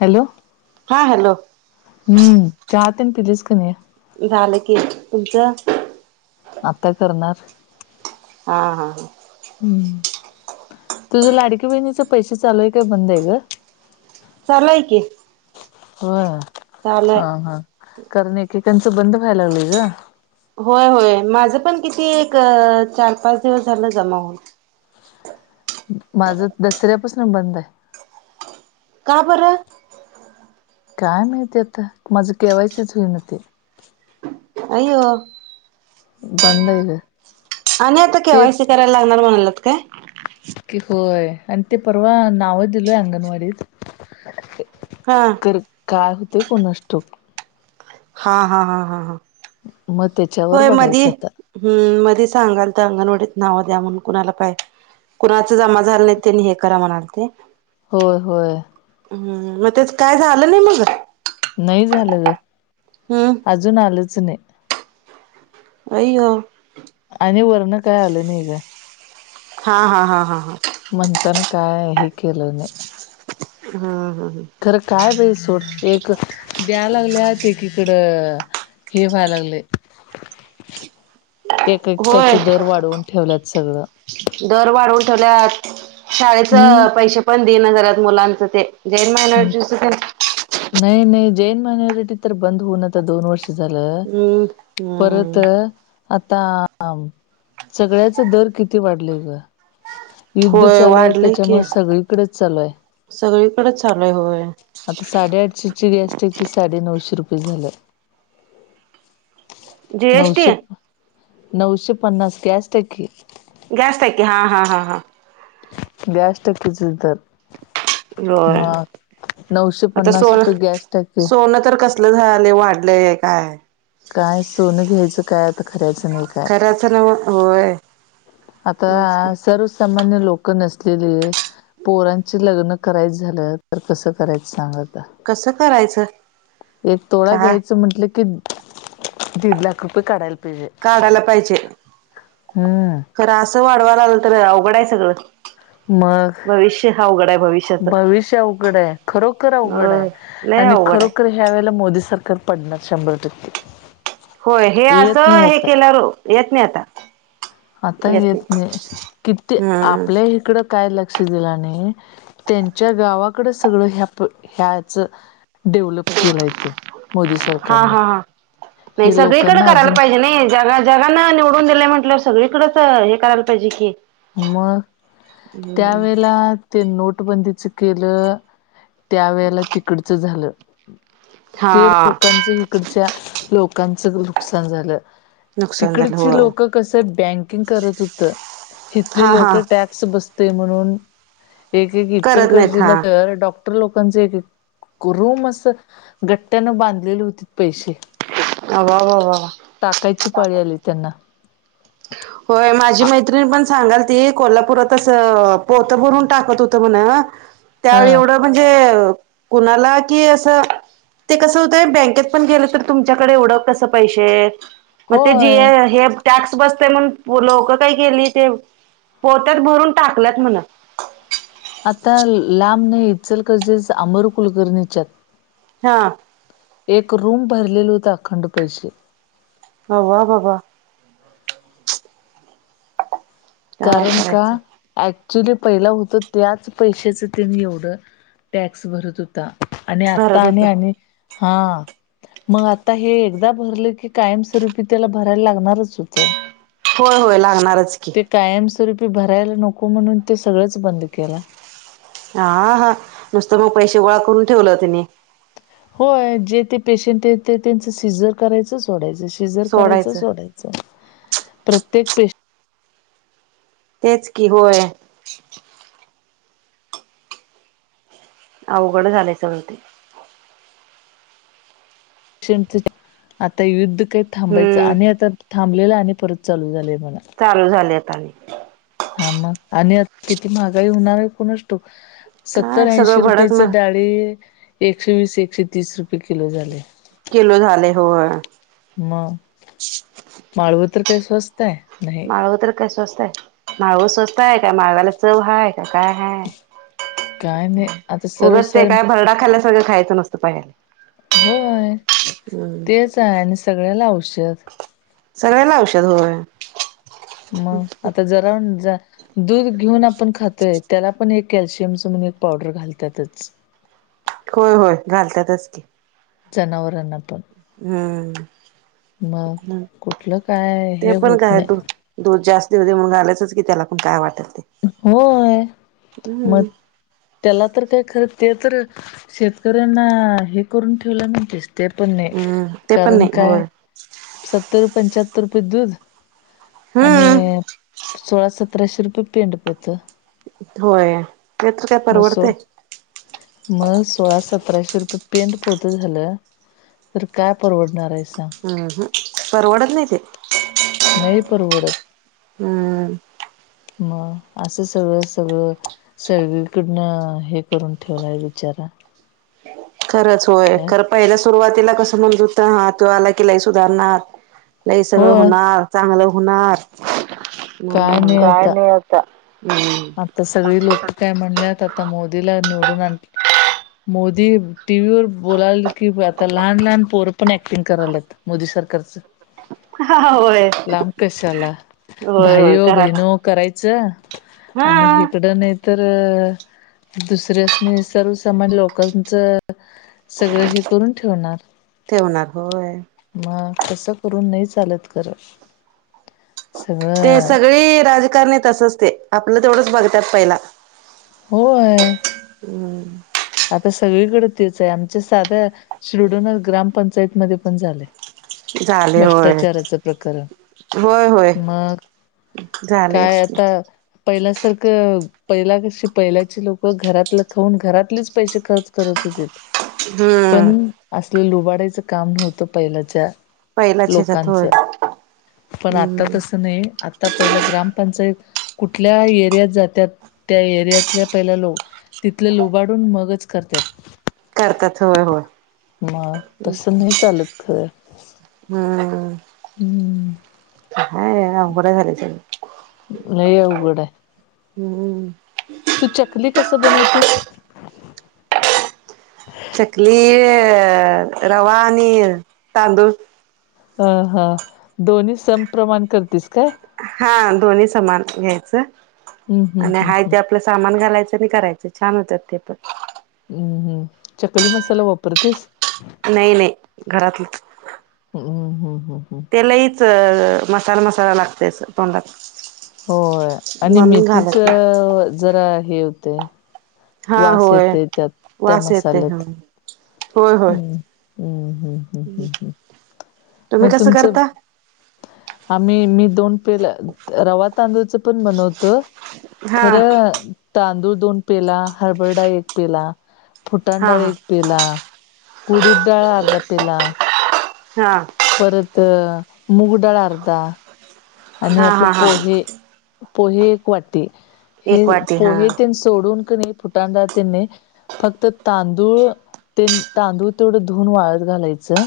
Hello. हा hello. हम्म, चहा तेन पिलीस की नाही. झालं की, तुमचं. आता करणार. हा हा. हम्, तुझं लाडकी बहिणीच पैसे चालूय काय बंद आहे ग. चालू हाय की. होय, चालूय हा हा, कारण एकेकांचं बंद व्हाय लागलय ग. होय होय माझं पण किती एक चार पाच दिवस झालं जमा हून. माझं दसऱ्यापासन बंद आहे. का बर. काय माहिती आता माझं के वाय सीच होईना ते. आइयो. बंद हाय ग. आणि आता के वाय तेच सी कराय लागनार मनायल्यात काय. कि होय, आणि ते परवा नाव दिलोय अंगणवाडीत. हा कर, काय होतय कुणाश ठाऊक. हा हा हा हा, मग त्याच्यावर होय मधी बघायचं आता हम्म मधी सांगालत अंगणवाडीत नावं द्या म्हणून कुणाला काय कुणाच जमा झाला नाही त्यांनी हे करा म्हणाले ते. होय होय. हम्, म त्याच काय झालं नाही मग. नाही झालं ग, हम्म अजून आलच नाही. आइयो. आणि वरन काय आलं नाही ग. हा हा हा हा हा. म्हणताना काय हे केलं नाही. हम्म हम्म. खरं काय बई सोड एक, द्याय लागल्यात एकीकडं हे व्हाय लागलय. होय, सगळं दर वाढऊन ठेवल्यात. शाळेच हम्म पैसे पण देणं झाल्यात मुलांच ते, जैन मायनॉरिटीच तेन. नाही, नाही जैन मायनॉरिटी तर बंद होऊन आता दोन वर्ष झालं हम्म परत हम्म आता सगळ्याच दर किती वाढलेय ग युद्ध होय चालू आहे त्याच्यामुळे सगळीकडेच चालू आहे सगळीकडेच चालूय होय साडे आठशेची गॅस टाकी आहे ती साडे नऊशे रुपये झालं जीएसटी नऊशे नऊशे पन्नास गॅस टाकी गॅस टाकी हा, हा, हा गॅस टाकीचच दर होय मग नऊशे पन्नास रुपये गॅस टाकी हो नई तर कस कसलं झालं वाढलंय काय काय सोनं घ्यायचं काय आता खरऱ्याचं नाही काय च नव्ह होय आता सर्वसामान्य लोक नसलेले पोरांचे लग्न करायचं झालं तर कसं करायचं सांग आता कसं करायचं एक तोळा काय घ्यायचं म्हटलं की दीड लाख रुपये काढायला पाहिजे काढायला पाहिजे हम्म खरं असं वाढवावं लागलं तर अवघड आहे सगळं मग भविष्य अवघड आहे भवि भविष्य अवघड आहे खरोखर अवघड अ आहे लय आणि अवघड आहे खरोखर ह्या वेळेला मोदी सरकार पडणार शंभर टक्के होय येत नाही असं हे आता केल्या येत नाही आता आता येत नाही किती आपल्या हा इकडं काय लक्ष दिला आणि त्यांच्या गावाकड सगळ ह ह्याच डेव्हलप केलाय त्यो मोदी हा सरकारनं हा हा नाही हे सगळीकडें लोकांना करायला अजून पाहिजे नाही जग जगाना निवडून दिलंय म्हटल्यावर सगळीकडेच हे करायला पाहिजे की मग त्या हम्म वेळायला ते नोटबंदीच केलं त्यावेेळेला तिकडचं झालं ते हा लोकांच इकडच्या लोकांचं नुकसान झालं नुकसान झालं हो तिकडची लोक कस बँकिंग करत होत हिथली हा लोक हा टॅक्स बसते म्हणून एक करत नाहीत इचलकरंजी हा तर डॉक टर लोकांचे एक, एक रूम अस गट्ट्यानं बांधलेली होतीत पैसे अवा वा वा वा टाकायची पाळी आली त्यांना होय माझी हा मैत्रिणी पण सांगाल ती कोल्हापुरात अस पोतं भरून टाकत होतं म्हण त्यावेळी एवढं म्हणजे कुणाला की अस ते कस होतय बँकेत पण गेलं तर तुम त्याच्याकडे एवढं कस पैसे मग ते जी होय टॅक्स बसतय म्हण लोकं काही केली ते पोत्याात भरून टाकल्यात म्हण आता लांब नाही इचलकरंजी अमर कुलकर्णीच्यात हा एक रूम भरलेल होत अखंड पैसे ह वा बाबा काय कारण का करायचं अऍक्च्युली पहिला होत त्याच पैशाच त्यांनी एवढं टॅक्स भरत होत आणि भरत आता होत आणि आणि हा मग आता हे एकदा भरलं की कायमस्वरूपी त्याला भरायला लागणारच होतं होय होय लागणारच की ते कायमस्वरूपी भरायला नको म्हणून ते सगळंच बंद केल हा हा नुसतं मग पैसे गोळा करून ठेवलं तिने होय जे ते पेशंट येतात ते त्यांच सिजर करायचं सोडायचं, सिजर करायचं सोडायचं प्रत्येक पेशं तेच की होय अवघड झालंय सगळ ते [unintelligible] आता युद्ध काही थांबायचं हम्म आणि आता थांबलेलं आणि परत चालू झालेय म्हणा चालू झालेत आणि हा मग आणि किती महागाई होणार आहे कोणास ठाऊक सत्तर काय ऐंशी सगळं रुपयेच भडकन डाळी एकशे वीस एकशे तीस रुपये किलो झाले किलो झाले होय. मग माळव तर काय स्वस्त आहे नाही. माळव तर काय स्वस्त आहे माळवं स्वस्तय काय माळव्याला चव हाय ते काय हाय, काय नाही आता उगच ते सर्वसार काय भरडा खाल्ल्या सारख खायचं नूसत [unintelligible] होय तेच आहे आणि सगळ्याला औषध सगळ्याला औषध व्हय मग आता जरा जा दूध घेऊन आपण खातोय त्याला पण एक कॅल्शियम च म्हणून एक पावडर घालतातच होय होय घालतातच की. जनावराना पण हम्म. मग कुठलं काय ते हे पण होत काय नाही. दूध दूध जास्त हो देऊ घालायचंच की त्याला पण काय वाटेल ते होय मग हम्म त्याला तर काय खरं ते तर शेतकऱ्यांना हे करून ठेवलय न तेच ते पण नाही हम्म ते पण कारण नाही काय होय सत्तर पंचाहतर रुपये दूध आणि हम्म सोळा सतराशे रुपये पेंड पोतं होय ते तर काय सो परवडते? मग सोळा सतराशे रुपये पेंडपोत झालं तर काय परवडणार आहे सांग. अह हम्म परवडत नाही ते नाही परवडत. हमम. मग असं सगळं सगळं. सगळीकडनं हे करून ठेवलाय बिचारा खरंच होय काय खरं पहिल्या सुरुवातीला कसं म्हणजुता ते आला कि लई सुधारणार लय सगळं होय होणार चांगलं होणार म काय नाही आता आता सगळी लोक काय म्हणल्यात आता मोदीला निवडून आण मोदी टी व्ही वर बोलाल की आता लहान लहान पोर पण ऍक्टिंग करायला लागली मोदी सरकारच हा होय लांब कशाला होय होय भाइयो करा बहनो करायचं आणि हा हिकडं नाही तर दुसऱ्यासनी सर्वसामान्य लोकांचं सगळं हे करून ठेवणार. ठेवणार होय मग असं करून नाही चालत खर. ते सगळी राजकारणी तसच ते आपलं तेवढंच बघतात पहिला होय. हम्म. आता सगळीकड तेच हाय, आमच्या साध शिरडोन ग्रामपंचायतमध्ये पण झालयं. झाले होय. प्रकरण होय, होय. मग झालयच कि. पहिल्या सारखं पहिला कशी पहिल्याची लोक घरातल खाऊन घरातलीच- - पैसे खर्च करत होतीत. हम्म. पण असलं लुबाडायचं काम नव्हतं पहिल्याच्या - - पहिलाच ह्याच्यात लोकांच होय पण आता हम्म तसं नाही. आता पहिला ग्रामपंचायत - - कुठल्या एरियात जात्यात त्या एरियातल्या पहिल्या लोक तिथले लुबाडून मग - - च करतात होय करत्यात होय मग तस नाही चालत खरं. हा आ. हम्म. [unintelligible] अवघडाय झालयं सगळं - - लई अवघडं हाय. हम्म. तू चकली कस बनवतिस. चकली अ रवा आणि तांदूळ - - ह ह. दोन्ही समप्रमाण करतीस काय? हा दोन्ही समान घ्यायचं हम्म हम्म आणि हम्म हा त्या आ - - पलं सामान घालायचं आणि करायचं छान होतात ते पण. हम्म हम्. चकली मसाला वापरतेस? नाही, नाही, घरातलं हम्म हम्म हम्म हम्म ते लई - - च मसाला मसाला लागतेय अस तोंडात. होय आणि म्हणून मेथीच घालत नाही जरा हे हुतय - - हा होय. त्या वास येतोय हं. मसाल्यात होय, होय. हम्म हम्म, हम्म, हम्, हम्, हम्. तुम्ही मग कसं तुमचं करता - -आम्ही मी दोन पेल रवा तांदूळचं पण बनवतो. हा खरं- - तांदूळ दोन पेला, हरभर डाळ एक पेला, फुटाण हा डाळ हा एक - - पिला, कुडीडळ अर्ध पिला. हां. परत मुगडाळ अर्धा - - आणि हा आपलं हा हा पोहे, पोहे एक वाटी हे एक वाटी हा पोहे तेन स - - सोडून कणी फुटांणडाळतनी - - फक्त तांदूळ तेन तांदूळ तेवढं धुवुन वाळत घालायचं.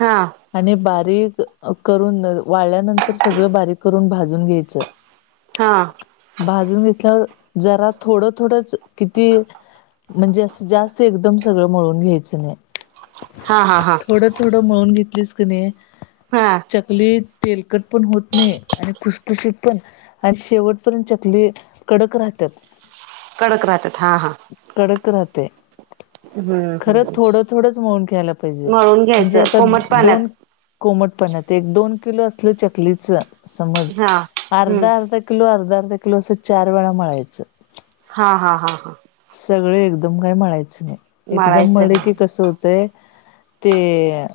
हां. आणि बारीक करून वाळल्यानंतर सगळं बारीक करून भाजून घ्यायचं. हा. भाजून घेतल्यावर जरा थोडं थोडंच किती - - म्हणजे असं जास्त एकदम सगळं मळून घ्यायचं नाही. हा, हा, हा. थोड थोड मळून घेतलीस कनी हा चकली तेलकट- - पण होत नाही आणि खुसखुशीत पण आणि शेवटपर्यंत चकली कडक राहत्यात. कडक राहत्यात. हां, हां. कडक राहतयं. हम्म खरं हम्म थोडं थोडंच मऊन ख्यायला पाहिजे मळून म्हणजे घ्यायचं आता कोमट दोन - पाण्यात - कोमटपण्यात एक दोन किलो असलं चकलीच समज हा हम्म अर्धा अर्धा किलो अर्धा अर्धा किलो असं चार वेळा मळायचं. हा हा हा हा. सगळे एकदम काय म्हणायचं नाही. एकदम मळायचं म्हले की नाही कसं होतंय, ते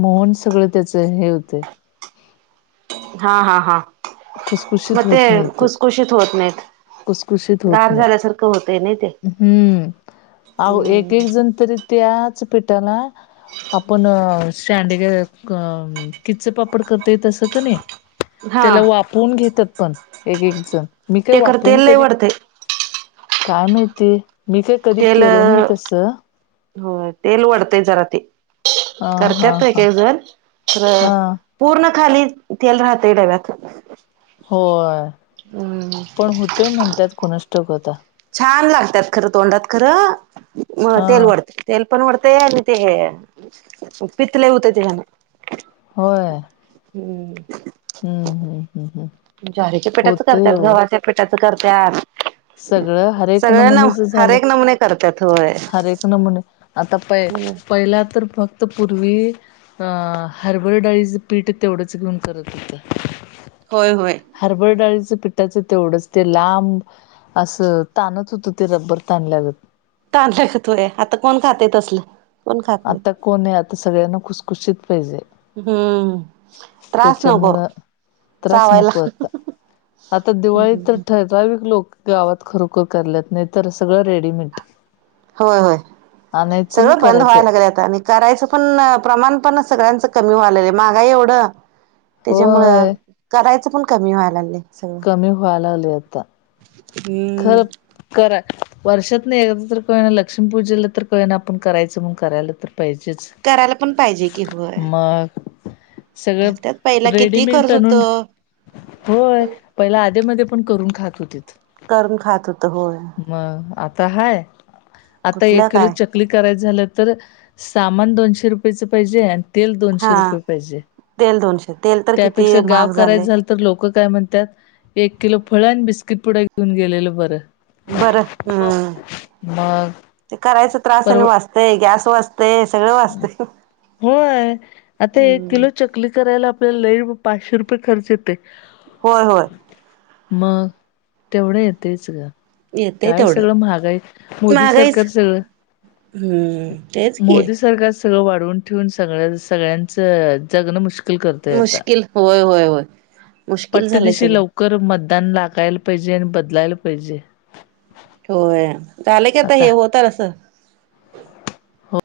मोहन सगळं त्याच हे होते. हा हा हा. मग खुसखुशीत ते होत नाही खुसखुशीत होत नाहीत. खुसखुशीत होत गार नाही झाल्यासारखं होतय नाही ते. अह एक एक हम्म जण तरी त्याच पिठाला आपण सांडग किच्च पापड करताय तसं कणी हा त्याला वाफवून घेतात पण एक एक जण मी काय ते खर तेल वाफवून लय कधी वढतय काय माहिती, मी काय कधी केलो नाही तस. हो. तेल वढतंय जरा ते. हा करतत एक हा एक जण खर हा पूर्ण खाली तेल राहते डव्यात. होय, पण होतेय म्हणतात कोणास ठाऊक आता. छान लागतात खरं तोंडात, खरं हा तेल वढते. तेल पण वरतंय आणि ते हे, पित्त लई होतय त्यानं. होय. हम्म, हम्म हम्म हम्म हम्म ज्वारीच्या पिठाचं होतय करतात, हो गव्हाच्या पिठाचं करत्यात. सगळं हर एक नमुनेच हर झालं, एक नमुने करतात होय हर एक नमुने आता पय पहिला तर फक्त पूर्वी हा, हरभरा डाळीचं पीठ तेवढंच घेऊन करत होतं. होय होय. हरभरा डाळीचं पिठाचं तेवढंच ते लांब असं ताणत होतं ते रब्बर ताणल्या गत. तानल्यागत होय, आता कोण खाते तसलं? आता कोण नाही, आता सगळ्यांना खुसखुशीत पाहिजे. हम्म. त्रास नको त्याच्यामुळं त्रास चावायला. नको आता आता दिवाळी तर ठराविक लोक गावात खरोखर कराल्यात नाही तर सगळं रेडीमेट. होय होय. आणि सगळं बंद करायचं व्हायला लागलय आता. करायचं पण प्रमाण पण सगळ्यांचं कमी व्हालंय महागाई एवढं त्याच्यामुळं होय करायचं पण कमी व्हायला लागलंय सगळं. कमी व्हालागलय आता. हम्म. खर करा वर्षातून एकदा तर का व्हीना लक्ष्मी पूजेला तर का व्हीना, आपण करायचं म्हण करायला तर पाहिजेच. करायला पण पाहिजे की होय. मग करत्यात सगळं पहिला किती रेडीमेड कर्ज आणून होतं. होय, पहिला आधी मधी पण करून खात होतीत. करून खात होत होय. मग आता हाय? आता कुठलं एक किलो काय च चकली करायच झालं तर सामान दोनशे रुपयेचं पाहिजे. तेल दोनशे हा. रुपये पाहिजे. तेल दोनशे तेल तर किती त्यापेक्षा गाव महाग कराय झालंय झाल तर लोक काय म्हणतात एक किलो फळ आणि बिस्किट पुढं घेऊन गेलेलं बरं. बरं हम्म. मग ते करायच त्रास आणि परव वाचतय गॅस वाचत ते सगळं वाचतय. होय. आता एक हम्म. किलो चक् चकली करायला आपल्याला लई पाचशे रुपये खर्च येतोय. होय होय. मग तेवढं येतंच ग. येतय काय तेवढं सगळं महागाई, मोदी सरकार सगळं हम तेच की! मोदी सरकार सगळं वाढवून ठेवून सगळ सगळ्यांचं जगणं मुश्कल मुश्किल होय होय होय मुश्किल झालंय सगळं. चुकर मतदान लागायला पाहिजे आणि बदलायला पाहिजे. होय झालं की आता हे होत असं.